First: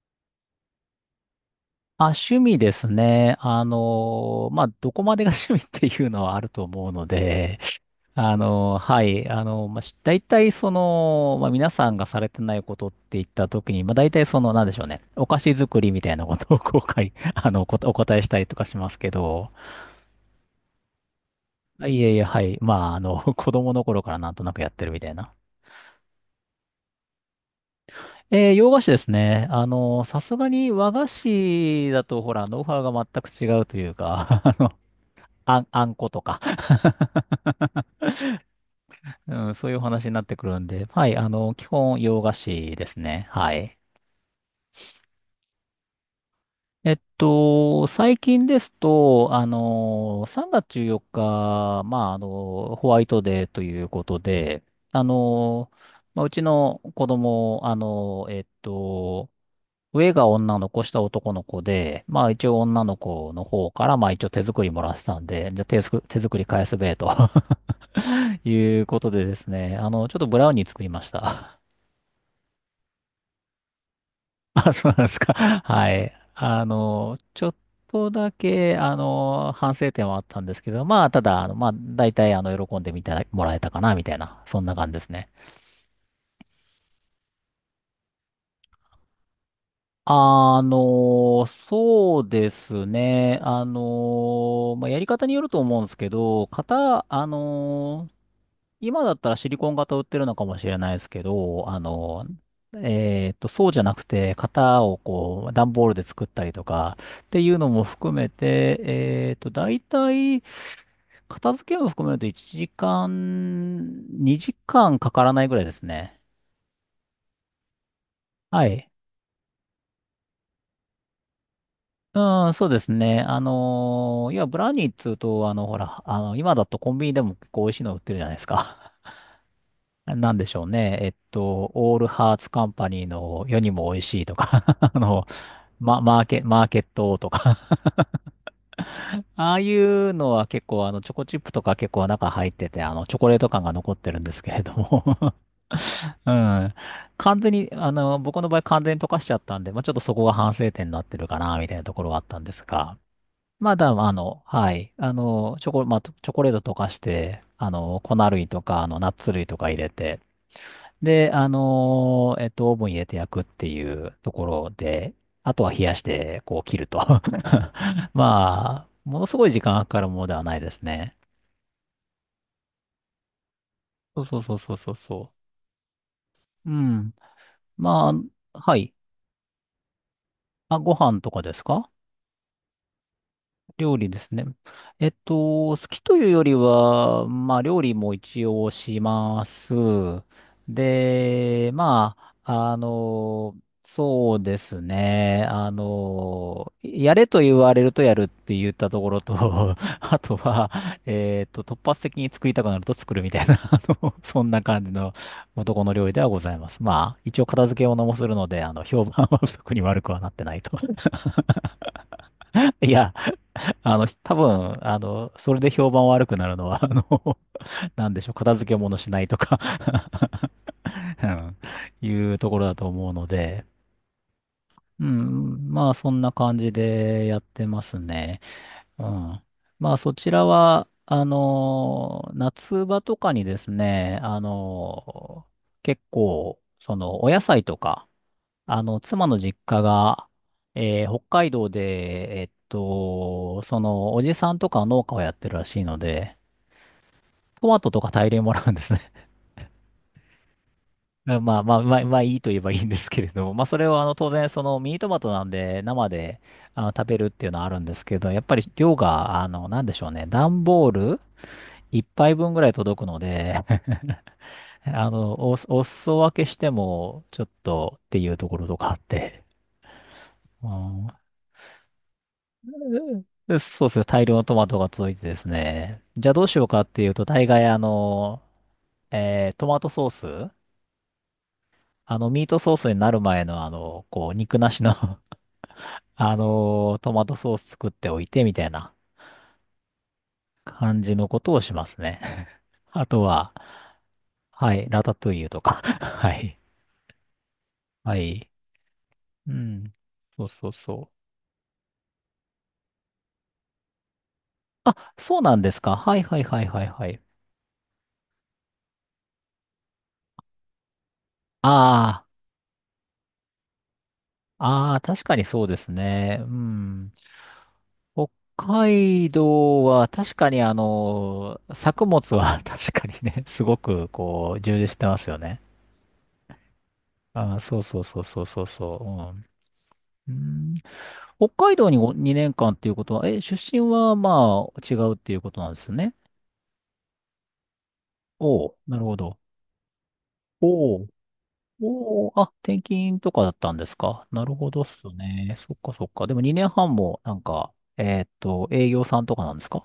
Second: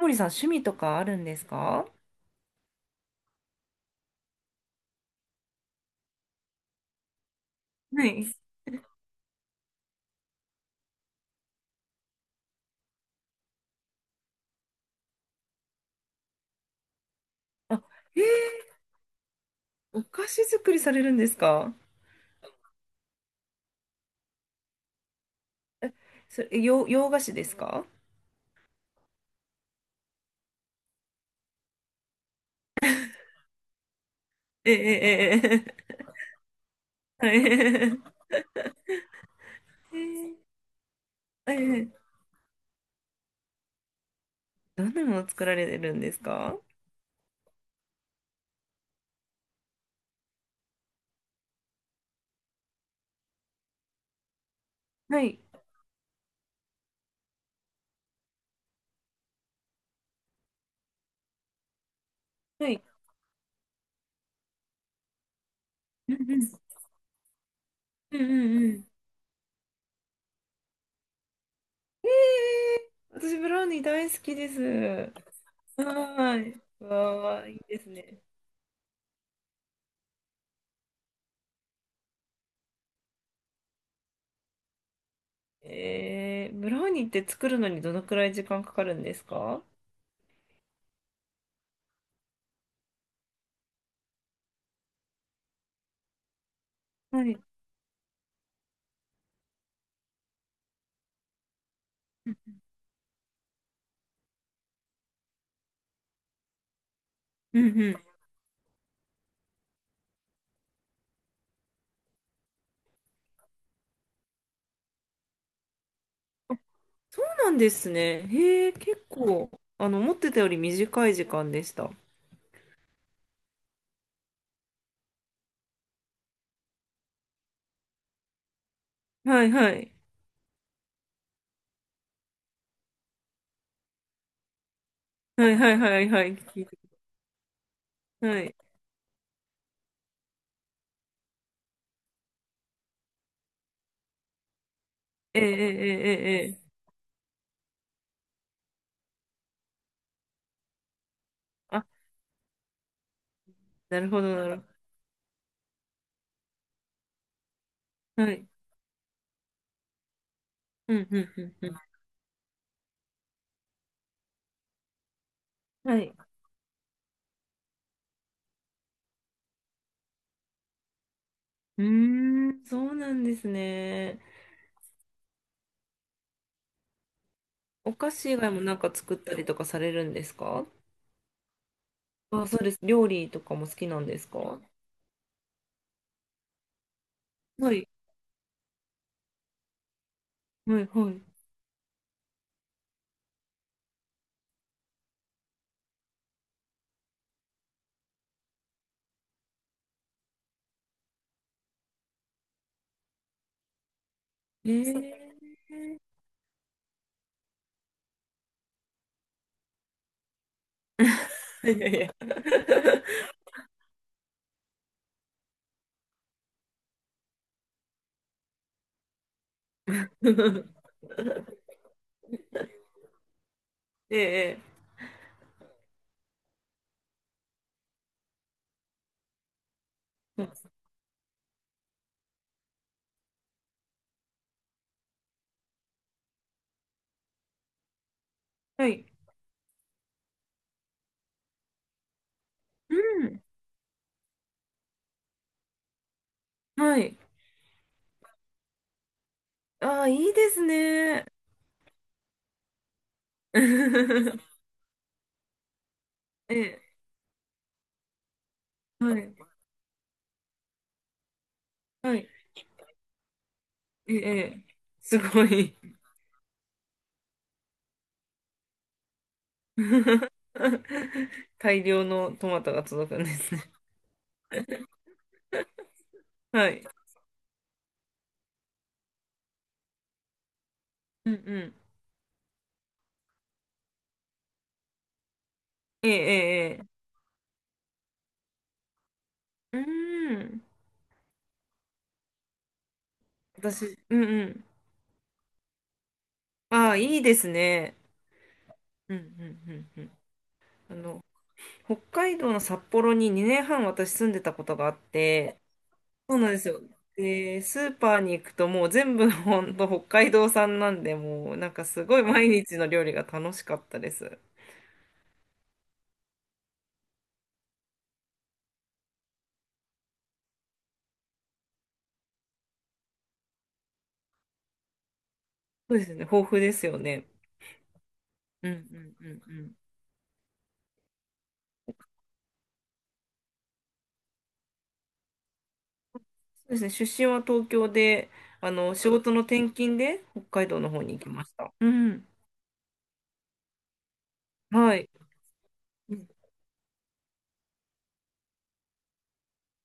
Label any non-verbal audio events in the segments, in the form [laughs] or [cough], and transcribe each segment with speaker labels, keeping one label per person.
Speaker 1: 森さん、趣味とかあるんですか？
Speaker 2: あ、趣味ですね。どこまでが [laughs] 趣味っていうのはあると思うので、[laughs]
Speaker 1: はい。
Speaker 2: 大体その、まあ、皆さんがされてないことって言ったときに、まあ、大体その、なんでしょうね、お菓子作りみたいなことを[laughs]
Speaker 1: あ、
Speaker 2: お答
Speaker 1: え
Speaker 2: え
Speaker 1: ー、
Speaker 2: したりとかしますけど、
Speaker 1: お菓子作りされるんですか？
Speaker 2: あいえいえ、はい、[laughs] 子供の頃からなんとなくやってるみたいな。
Speaker 1: それ、洋菓子ですか？
Speaker 2: えー洋菓子ですね。あの、さすがに和菓子だと、ほら、ノウハウが全く違うというか、[laughs]
Speaker 1: ええ
Speaker 2: あ
Speaker 1: え
Speaker 2: んことか [laughs]
Speaker 1: えええ、はい。
Speaker 2: うん、そういうお
Speaker 1: ー、
Speaker 2: 話になってくるんで、はい、あ
Speaker 1: え
Speaker 2: の、基
Speaker 1: ー、
Speaker 2: 本洋菓子ですね。はい。
Speaker 1: どんなもの作られるんですか？
Speaker 2: 最近ですと、あの、3月14日、ホワイトデーということで、あ
Speaker 1: はい。
Speaker 2: の、うちの子供、上が女の子、下男の子で、まあ一応
Speaker 1: はい。
Speaker 2: 女の子の方から、まあ一応手作りもらってたんで、じゃあ
Speaker 1: う
Speaker 2: 手
Speaker 1: ん
Speaker 2: 作
Speaker 1: う
Speaker 2: り
Speaker 1: ん。
Speaker 2: 返すべえと
Speaker 1: うんう
Speaker 2: [laughs] い
Speaker 1: んう
Speaker 2: う
Speaker 1: ん。
Speaker 2: ことでですね、あの、ちょっとブラウニー作りました。
Speaker 1: え私、ブラウニー大好きで
Speaker 2: [laughs] あ、そうなんで
Speaker 1: す。
Speaker 2: すか。[laughs] はい。
Speaker 1: はーい。わ
Speaker 2: ちょ
Speaker 1: あ、
Speaker 2: っ
Speaker 1: いいです
Speaker 2: と
Speaker 1: ね。
Speaker 2: だけ、あの、反省点はあったんですけど、まあ、ただ、あの、まあ、大体、あの、喜んでみてもらえたかな、みたいな、そんな感じですね。
Speaker 1: ブラウニーって作るのにどのくらい時間かかるんですか？
Speaker 2: そうですね。やり方によると思うんですけど、型、
Speaker 1: は
Speaker 2: あ
Speaker 1: い。
Speaker 2: の、今だったらシリコン型売ってるのかもしれないですけど、そうじゃなくて、型をこう、段ボールで作ったりとか、っていう
Speaker 1: うん
Speaker 2: のも
Speaker 1: うん、
Speaker 2: 含めて、大体、片付けも含めると1時間、2時間かからないぐらいですね。
Speaker 1: そうなんですね。
Speaker 2: は
Speaker 1: へえ、
Speaker 2: い。
Speaker 1: 結構、思ってたより短い時間でした。
Speaker 2: うん、そうですね。ブラウニーっつうと、今だとコンビニでも結構美味しいの売ってるじゃないですか。
Speaker 1: はいはい。
Speaker 2: [laughs] なんでしょうね。オールハーツカンパニーの世にも美味しいとか [laughs]
Speaker 1: はいはいはいはい。聞
Speaker 2: マ
Speaker 1: い
Speaker 2: ー
Speaker 1: て、
Speaker 2: ケットとか
Speaker 1: はい。
Speaker 2: [laughs] ああいうのは結構あのチョコチップとか結構中入っててあのチョコレート感が残ってるんですけれども
Speaker 1: ええええ
Speaker 2: [laughs] う
Speaker 1: ええ。ええ、
Speaker 2: ん。完全にあの僕の場合完全に溶かしちゃったんで、まあ、ちょっとそこが反省点になってるかなみたい
Speaker 1: あ、
Speaker 2: なところはあったんですが、まだ
Speaker 1: なる
Speaker 2: あ
Speaker 1: ほど
Speaker 2: の、
Speaker 1: なる
Speaker 2: は
Speaker 1: ほ
Speaker 2: い。チョコレート溶かして、あの、粉
Speaker 1: ど。はい。
Speaker 2: 類とか、あの、ナッツ類とか入れて、
Speaker 1: うんう
Speaker 2: で、
Speaker 1: んうんう
Speaker 2: オーブン入れて焼くっていうところで、あとは冷
Speaker 1: ん。
Speaker 2: や
Speaker 1: は
Speaker 2: し
Speaker 1: い。
Speaker 2: て、こう切ると。[laughs] まあ、ものすごい時間がかかるものではないですね。
Speaker 1: うーん、そうなんですね。
Speaker 2: そうそうそうそうそうそう。うん。
Speaker 1: お
Speaker 2: ま
Speaker 1: 菓子以外
Speaker 2: あ、
Speaker 1: もな
Speaker 2: は
Speaker 1: んか
Speaker 2: い。
Speaker 1: 作ったりとかされるんですか？
Speaker 2: あ、ご飯とかですか。
Speaker 1: あ、そうです。料理とかも好き
Speaker 2: 料
Speaker 1: なん
Speaker 2: 理で
Speaker 1: です
Speaker 2: す
Speaker 1: か？
Speaker 2: ね。
Speaker 1: は
Speaker 2: えっと、好きというよりは、まあ、料
Speaker 1: い。
Speaker 2: 理も一応します。
Speaker 1: はいはい。
Speaker 2: で、あ、あの、そうですね。あの、やれと言われるとやるって言ったところと、[laughs] あとは、突発的に作りたくなると作るみたいな、[laughs] あの、そんな
Speaker 1: え
Speaker 2: 感じ
Speaker 1: え、
Speaker 2: の男の料理ではございます。まあ、一応片付け物もするので、あの、評判は特に悪くはなってないと。
Speaker 1: いやいやいや。
Speaker 2: [laughs] いや、多分、あの、それで評判悪くなるのは、あの、[laughs] なんでしょう、片付け物しないとか
Speaker 1: [laughs]
Speaker 2: [laughs] うん、いうところだと思うので、
Speaker 1: ええ
Speaker 2: うん、まあ、そんな感じでやってますね。うん。まあ、そちら
Speaker 1: ええ、
Speaker 2: は、あの、夏場とかにですね、あの、結構、その、お野菜とか、あ
Speaker 1: は
Speaker 2: の、
Speaker 1: い。
Speaker 2: 妻の実家が、えー北海道で、
Speaker 1: うん。
Speaker 2: おじさんとか農家をやってるらしいので、
Speaker 1: はい。
Speaker 2: トマトとか大量にもらうんですね。
Speaker 1: ああ、いいです
Speaker 2: [laughs]
Speaker 1: ね。
Speaker 2: まあまあ、まあ、まあいいと言えばいいんですけれども、まあそれはあの当然
Speaker 1: [laughs]
Speaker 2: そのミニトマトなんで生で
Speaker 1: え
Speaker 2: あ
Speaker 1: え、
Speaker 2: の食べるっていうのはあるんですけど、やっぱり量
Speaker 1: はい、
Speaker 2: が、あの、なんでしょうね、段ボール一
Speaker 1: はい、
Speaker 2: 杯分ぐらい届くので、
Speaker 1: ええ、ええ
Speaker 2: [laughs]
Speaker 1: [laughs] すごい。
Speaker 2: お裾分けしてもちょっとっていうところとかあって、
Speaker 1: [laughs]
Speaker 2: うん、
Speaker 1: 大量のトマトが届くんです
Speaker 2: で
Speaker 1: ね。
Speaker 2: そうですね。大量のトマトが届いてですね。
Speaker 1: [laughs]
Speaker 2: じゃあどうしよう
Speaker 1: は
Speaker 2: か
Speaker 1: い。
Speaker 2: っていうと、大概あの、えートマトソース
Speaker 1: うんうん。
Speaker 2: あの、ミートソースになる前のあの、こう、肉なしの [laughs]
Speaker 1: え
Speaker 2: あ
Speaker 1: え、え
Speaker 2: の、トマトソース作っておいてみたいな
Speaker 1: え、ええ、うーん。
Speaker 2: 感じのことをしますね。[laughs] あとは、
Speaker 1: 私、うんうん。
Speaker 2: はい、ラタトゥイユとか。[laughs] はい。
Speaker 1: ああ、いいですね。
Speaker 2: はい。
Speaker 1: うんう
Speaker 2: う
Speaker 1: ん
Speaker 2: ん。
Speaker 1: うんうん。
Speaker 2: そうそうそ
Speaker 1: あ
Speaker 2: う。
Speaker 1: の、北海道の札幌に2年半私住んでたことがあ
Speaker 2: あ、
Speaker 1: っ
Speaker 2: そうな
Speaker 1: て、
Speaker 2: んですか。はい
Speaker 1: そ
Speaker 2: は
Speaker 1: う
Speaker 2: い
Speaker 1: なんで
Speaker 2: はい
Speaker 1: すよ。
Speaker 2: はいはい。
Speaker 1: で、スーパーに行くともう全部ほんと北海道産なんで、もうなんかすごい
Speaker 2: あ
Speaker 1: 毎日の料理が楽しかったです。
Speaker 2: あ、ああ、確かにそうですね。うん。北海道は確かにあの、作物は [laughs] 確かにね、すごくこう、充実してますよね。
Speaker 1: そうですね、豊富ですよね。
Speaker 2: あー、そうそうそうそうそう
Speaker 1: うんう
Speaker 2: そ
Speaker 1: んうんう
Speaker 2: う。
Speaker 1: ん。
Speaker 2: うん。うん、北海道に2年間っていうことは、え、出身はまあ違うっていうことなんですよね。
Speaker 1: そうですね、出身は東京で、
Speaker 2: おお、なる
Speaker 1: 仕
Speaker 2: ほ
Speaker 1: 事
Speaker 2: ど。
Speaker 1: の転勤で北
Speaker 2: お
Speaker 1: 海道の方
Speaker 2: お、
Speaker 1: に行きました。う
Speaker 2: お
Speaker 1: ん。
Speaker 2: お、あ、転勤とかだったんですか。なるほどっ
Speaker 1: は
Speaker 2: す
Speaker 1: い。
Speaker 2: ね。そっかそっか。でも
Speaker 1: 支
Speaker 2: 2年半もなんか、営業さんとかなんですか。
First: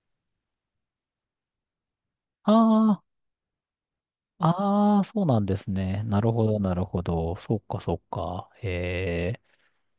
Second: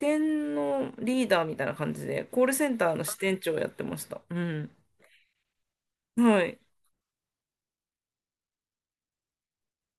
Speaker 1: 店のリーダーみたいな感じで、コールセンター
Speaker 2: あ
Speaker 1: の支店長をやってました。うん。
Speaker 2: あ、あそうなんですね。なる
Speaker 1: は
Speaker 2: ほど、
Speaker 1: い。
Speaker 2: なるほど。そっか、そっか。へえ。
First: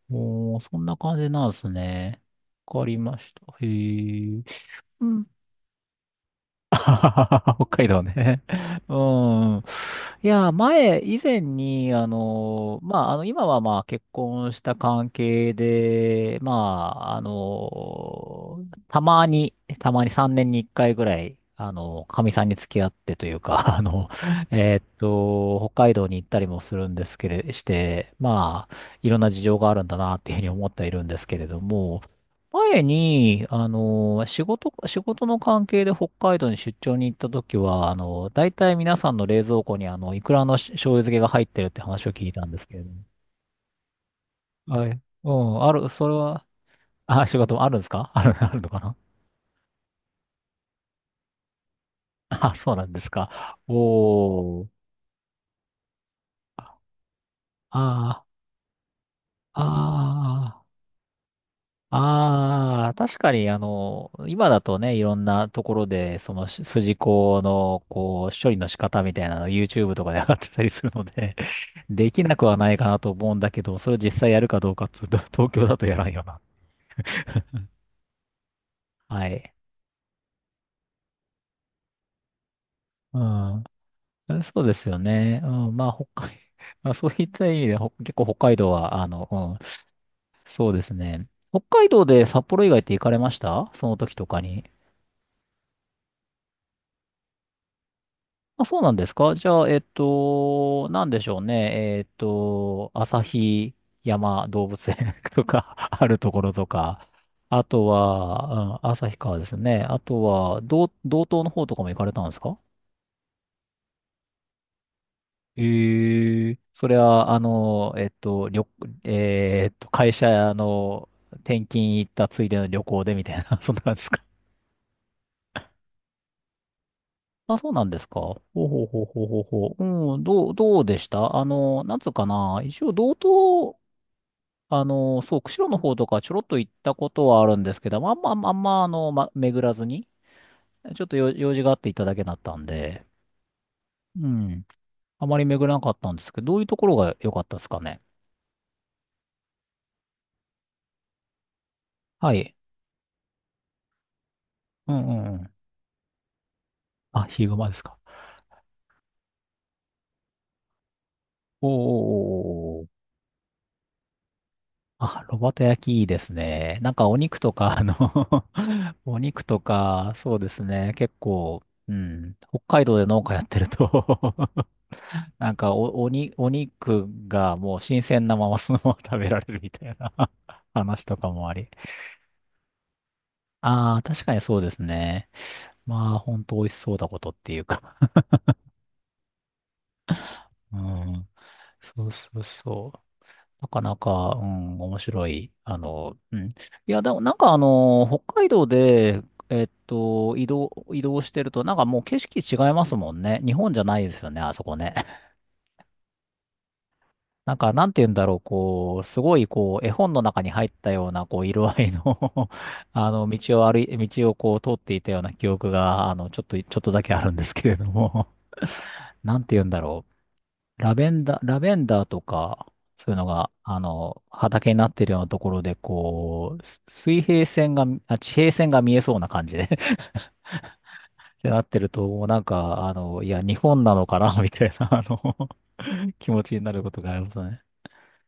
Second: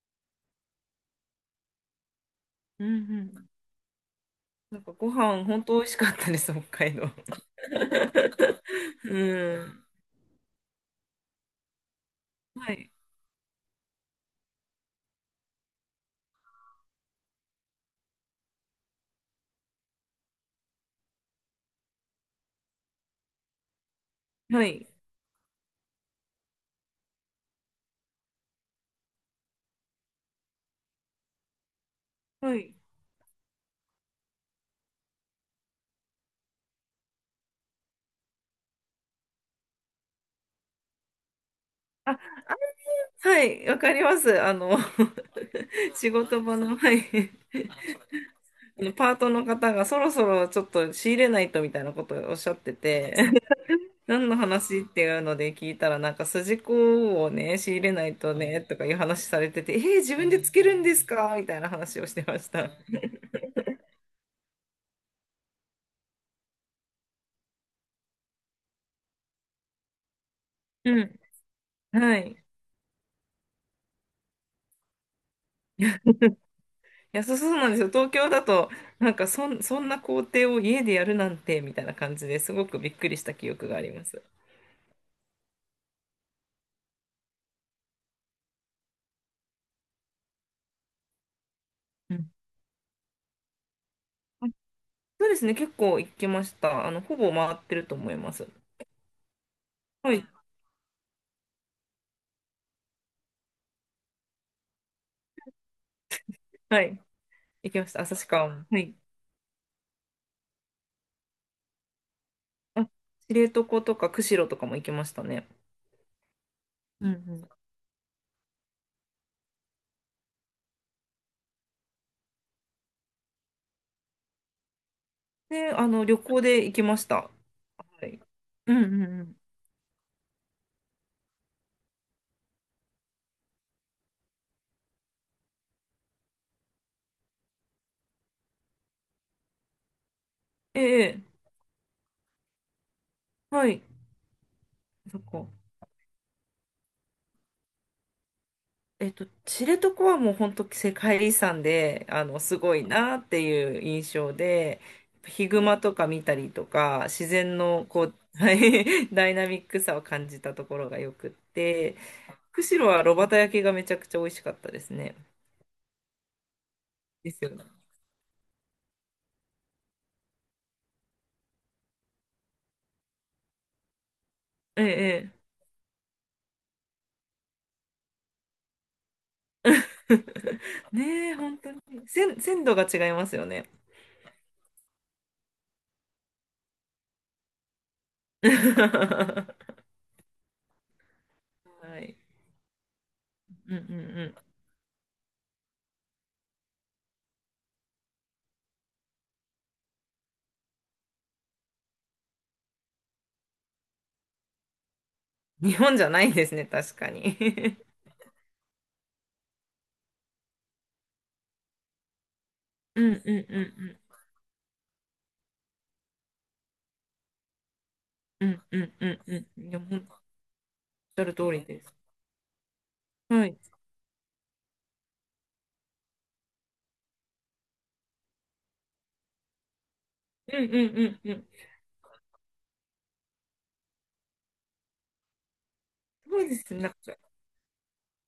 Speaker 2: もう、そんな感じなんですね。わ
Speaker 1: う
Speaker 2: か
Speaker 1: んう
Speaker 2: りました。
Speaker 1: ん。
Speaker 2: へえ。
Speaker 1: なんかご飯本当美味しかったです、北
Speaker 2: [laughs] あ
Speaker 1: 海
Speaker 2: は
Speaker 1: 道。
Speaker 2: はは、北海道ね。[laughs] う
Speaker 1: [laughs] う
Speaker 2: ん。
Speaker 1: ん。
Speaker 2: いや、前、以前に、あ
Speaker 1: は
Speaker 2: の、
Speaker 1: い。
Speaker 2: まあ、あの、今はまあ、結婚した関係で、たまに、たまに3年に1回ぐらい、あの、かみさんに付き合ってというか、[laughs]
Speaker 1: はい。
Speaker 2: 北海道に行ったりもするんですけれ、して、まあ、いろんな事情があるんだなっていうふうに思ってはいるんですけれども、
Speaker 1: はい。
Speaker 2: 前に、仕事の関係で北海道に出張に行った時は、あの、大体皆さんの冷蔵庫に、いくらの醤油漬けが入ってるって話を
Speaker 1: あ、あ、
Speaker 2: 聞いたんですけれども。
Speaker 1: はい。わかります。
Speaker 2: はい。うん、ある、
Speaker 1: [laughs]
Speaker 2: そ
Speaker 1: 仕
Speaker 2: れ
Speaker 1: 事
Speaker 2: は、
Speaker 1: 場の、はい。
Speaker 2: あ、仕事もあるんですか。 [laughs] ある、あるのかな。
Speaker 1: パートの方がそろそろちょっと仕入れないとみたいなこと
Speaker 2: [laughs]
Speaker 1: をおっしゃ
Speaker 2: あ、
Speaker 1: っ
Speaker 2: そ
Speaker 1: て
Speaker 2: うなんです
Speaker 1: て、
Speaker 2: か。
Speaker 1: [laughs] 何の
Speaker 2: おー。
Speaker 1: 話っていうので聞いたら、なんか筋子をね、仕入れない
Speaker 2: あ
Speaker 1: とね、とかいう話され
Speaker 2: あ、
Speaker 1: てて、自分でつ
Speaker 2: あ
Speaker 1: け
Speaker 2: あ。
Speaker 1: るんですかみたいな話をしてました。
Speaker 2: ああ、確かに、あの、今だとね、いろんなところで、その筋子の、こう、処理の仕方みたいなの YouTube とかで上がってたりする
Speaker 1: う
Speaker 2: の
Speaker 1: ん。
Speaker 2: で、[laughs] で
Speaker 1: は
Speaker 2: き
Speaker 1: い。
Speaker 2: なく
Speaker 1: い
Speaker 2: はないかなと思うんだけど、それを実際やるかどうかっつうと、[laughs] 東京だとやらんよな。
Speaker 1: や、そうそうな
Speaker 2: [laughs]
Speaker 1: んですよ。東京だと、なん
Speaker 2: は
Speaker 1: かそ
Speaker 2: い。
Speaker 1: ん、そんな工程を家でやるなんて、みたいな感じですごくびっくり
Speaker 2: う
Speaker 1: した記
Speaker 2: ん。
Speaker 1: 憶があります。
Speaker 2: そうですよね。うん。[laughs] まあ、そういった意味で、結構北海道は、あの、うん、そうですね。北海道
Speaker 1: う
Speaker 2: で
Speaker 1: ん、
Speaker 2: 札幌以外って行かれましたその時とかに。
Speaker 1: そうですね、結構行きました。ほぼ回ってると思います。
Speaker 2: あ、そうなんですか。じゃあ、えっ
Speaker 1: はい。
Speaker 2: と、なんでしょうね。えっと、旭山動物園 [laughs] とかあるところと
Speaker 1: はい。
Speaker 2: か、あ
Speaker 1: 行きま
Speaker 2: と
Speaker 1: した。旭川も。
Speaker 2: は、
Speaker 1: は
Speaker 2: うん、
Speaker 1: い。
Speaker 2: 旭川ですね。あとは、道東の方とかも行かれたんですか。
Speaker 1: あ、知床とか釧路とかも行きましたね。
Speaker 2: ええそれ
Speaker 1: うんう
Speaker 2: は、あ
Speaker 1: ん。
Speaker 2: の、えっと、旅、えーっと、会社の転勤行ったついでの旅行でみたいな、[laughs] そんな感じですか。
Speaker 1: で、旅行で行きました。
Speaker 2: あ、そうなんで
Speaker 1: は
Speaker 2: すか。
Speaker 1: い。
Speaker 2: ほう
Speaker 1: う
Speaker 2: ほ
Speaker 1: ん
Speaker 2: う
Speaker 1: う
Speaker 2: ほ
Speaker 1: ん
Speaker 2: うほ
Speaker 1: う
Speaker 2: う
Speaker 1: ん。
Speaker 2: ほうほう。うん、どうでしたあの、なんつうかな。一応、道あの、そう、釧路の方とかちょろっと行ったことはあるんですけど、まああんまま、巡らずに、
Speaker 1: え
Speaker 2: ちょっと
Speaker 1: え、
Speaker 2: 用事があって行っただけだったんで、
Speaker 1: はい。
Speaker 2: うん。
Speaker 1: そっ
Speaker 2: あまり
Speaker 1: か。
Speaker 2: 巡らなかったんですけど、どういうところが良かったですかね。
Speaker 1: 知床はもう本当世界遺産で、
Speaker 2: はい。
Speaker 1: すごいなっていう印象で、
Speaker 2: うんうんう
Speaker 1: ヒ
Speaker 2: ん。
Speaker 1: グマとか見たりとか、
Speaker 2: あ、
Speaker 1: 自
Speaker 2: ヒグ
Speaker 1: 然
Speaker 2: マです
Speaker 1: の
Speaker 2: か。
Speaker 1: こう、はい [laughs] ダイナミックさを感じたところがよくっ
Speaker 2: おーおー
Speaker 1: て、
Speaker 2: おー
Speaker 1: 釧
Speaker 2: お
Speaker 1: 路
Speaker 2: ー。
Speaker 1: は炉端焼きがめちゃくちゃ美味しかったですね。
Speaker 2: あ、炉端焼きいいですね。なんかお
Speaker 1: で
Speaker 2: 肉
Speaker 1: すよ
Speaker 2: と
Speaker 1: ね。
Speaker 2: か、[laughs] お肉とか、そうですね。結構、うん。北海道で農家やってると
Speaker 1: ええ、え
Speaker 2: [laughs]
Speaker 1: え。
Speaker 2: なんかお肉がもう新鮮なままそのまま食べられるみたいな
Speaker 1: [laughs]
Speaker 2: [laughs] 話とか
Speaker 1: ねえ、
Speaker 2: もあ
Speaker 1: 本
Speaker 2: り。
Speaker 1: 当に。鮮度が違いますよね。
Speaker 2: ああ、確かにそうですね。まあ、ほんと美味しそうだことっていうか。
Speaker 1: [laughs]
Speaker 2: うん。
Speaker 1: は
Speaker 2: そう
Speaker 1: い。
Speaker 2: そうそう。な
Speaker 1: うん
Speaker 2: か
Speaker 1: う
Speaker 2: なか、
Speaker 1: ん
Speaker 2: うん、面白い。あの、うん。いや、でもなんかあの、北海道で、移動してると、なんかもう景色違いますもんね。日本じゃないですよね、あそこね。
Speaker 1: うん。日本じゃないですね、確かに。
Speaker 2: なんか、
Speaker 1: [laughs]
Speaker 2: なんて言うんだろう、こう、すごい、こう、絵本の中に入ったような、こう、色合いの [laughs]
Speaker 1: う
Speaker 2: あ
Speaker 1: ん
Speaker 2: の、
Speaker 1: うんうん
Speaker 2: 道をこう、通っていたような記憶が、あの、ちょっとだけあるんですけれども
Speaker 1: うんうんうん
Speaker 2: [laughs]
Speaker 1: うん
Speaker 2: なんて
Speaker 1: うん。
Speaker 2: 言うん
Speaker 1: い
Speaker 2: だ
Speaker 1: や、ほ
Speaker 2: ろ
Speaker 1: んとおっ
Speaker 2: う。
Speaker 1: しゃる通
Speaker 2: ラ
Speaker 1: り
Speaker 2: ベ
Speaker 1: で
Speaker 2: ン
Speaker 1: す。
Speaker 2: ダーとか、そういうの
Speaker 1: は
Speaker 2: が、
Speaker 1: い。
Speaker 2: あの、畑になってるようなところで、こう、す水平線が、あ、地平線が見えそうな感じで [laughs] っ
Speaker 1: うんうんうんうん。
Speaker 2: てなってると、なんか、あの、いや、日本なのかな、みたいな、あの [laughs] 気持
Speaker 1: そう
Speaker 2: ち
Speaker 1: で
Speaker 2: にな
Speaker 1: すね。
Speaker 2: る
Speaker 1: な
Speaker 2: こ
Speaker 1: んか、
Speaker 2: とがありますね。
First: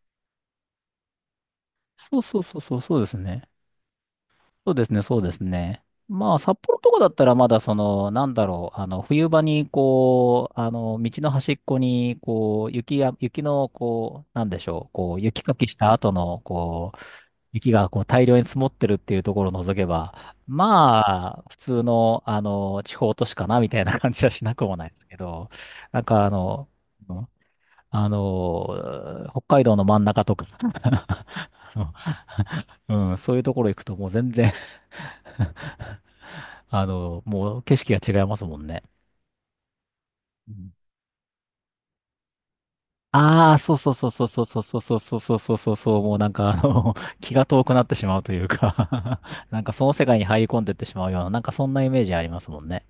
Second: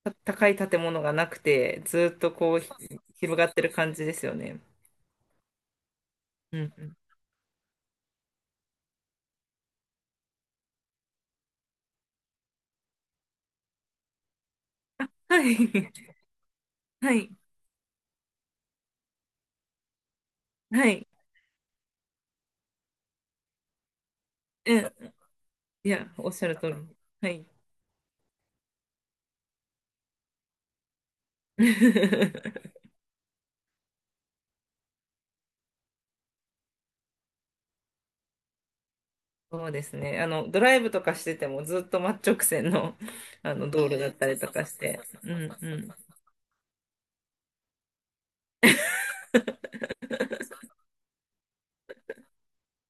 Speaker 1: 高い建物がなくて、ずーっ
Speaker 2: そう
Speaker 1: と
Speaker 2: そう
Speaker 1: こ
Speaker 2: そ
Speaker 1: う、
Speaker 2: う
Speaker 1: ひ
Speaker 2: そう、そうです
Speaker 1: 広が
Speaker 2: ね。
Speaker 1: ってる感じですよね。
Speaker 2: そうですね、そうですね。まあ、
Speaker 1: う
Speaker 2: 札
Speaker 1: ん
Speaker 2: 幌
Speaker 1: う
Speaker 2: と
Speaker 1: ん。
Speaker 2: かだったらまだその、なんだろう、あの、冬場にこう、あの、道の端っこに、こう、雪の、こう、なんでしょう、こう、
Speaker 1: は
Speaker 2: 雪か
Speaker 1: い。
Speaker 2: きした後
Speaker 1: [laughs]
Speaker 2: の、こう、
Speaker 1: はい。
Speaker 2: 雪がこう大量に積もってるっていうところを除けば、
Speaker 1: はい。は
Speaker 2: ま
Speaker 1: い、
Speaker 2: あ、普通の、あの、地方都市かな、みたいな感じはしなくも
Speaker 1: う
Speaker 2: ない
Speaker 1: ん、
Speaker 2: ですけど、
Speaker 1: い
Speaker 2: [laughs] なん
Speaker 1: や、
Speaker 2: か
Speaker 1: お
Speaker 2: あ
Speaker 1: っしゃるだ
Speaker 2: の、
Speaker 1: 通かり。
Speaker 2: うん
Speaker 1: ら、はい。
Speaker 2: 北海道の真ん中とか [laughs]
Speaker 1: [laughs]
Speaker 2: うん、そういうところ行くともう全然 [laughs] あの、もう景色が違いますもんね。
Speaker 1: そうですね。ドライブとかしててもずっと真っ直線の、
Speaker 2: あ
Speaker 1: あ
Speaker 2: あー、
Speaker 1: の
Speaker 2: そう
Speaker 1: 道
Speaker 2: そう
Speaker 1: 路
Speaker 2: そ
Speaker 1: だ
Speaker 2: う
Speaker 1: っ
Speaker 2: そ
Speaker 1: た
Speaker 2: う
Speaker 1: り
Speaker 2: そう
Speaker 1: と
Speaker 2: そう
Speaker 1: かし
Speaker 2: そうそ
Speaker 1: て。
Speaker 2: う
Speaker 1: うん
Speaker 2: そうそうそう
Speaker 1: うん。
Speaker 2: そう、もうなんかあの、[laughs] 気が遠くなってしまうというか [laughs] なんかその世界に入り込んでってしまうような、なんかそんなイメージありますもんね。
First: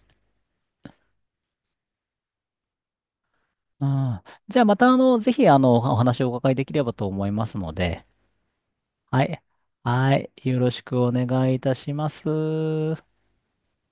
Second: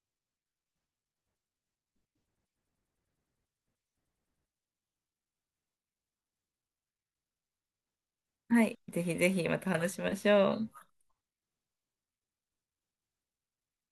Speaker 2: うん。じゃあまたあの、ぜひあの、お話をお伺いできればと思いますので、
Speaker 1: はい。ぜひ
Speaker 2: は
Speaker 1: ぜ
Speaker 2: い。
Speaker 1: ひまた話し
Speaker 2: は
Speaker 1: まし
Speaker 2: い。
Speaker 1: ょ
Speaker 2: よろ
Speaker 1: う。
Speaker 2: しくお願いいたします。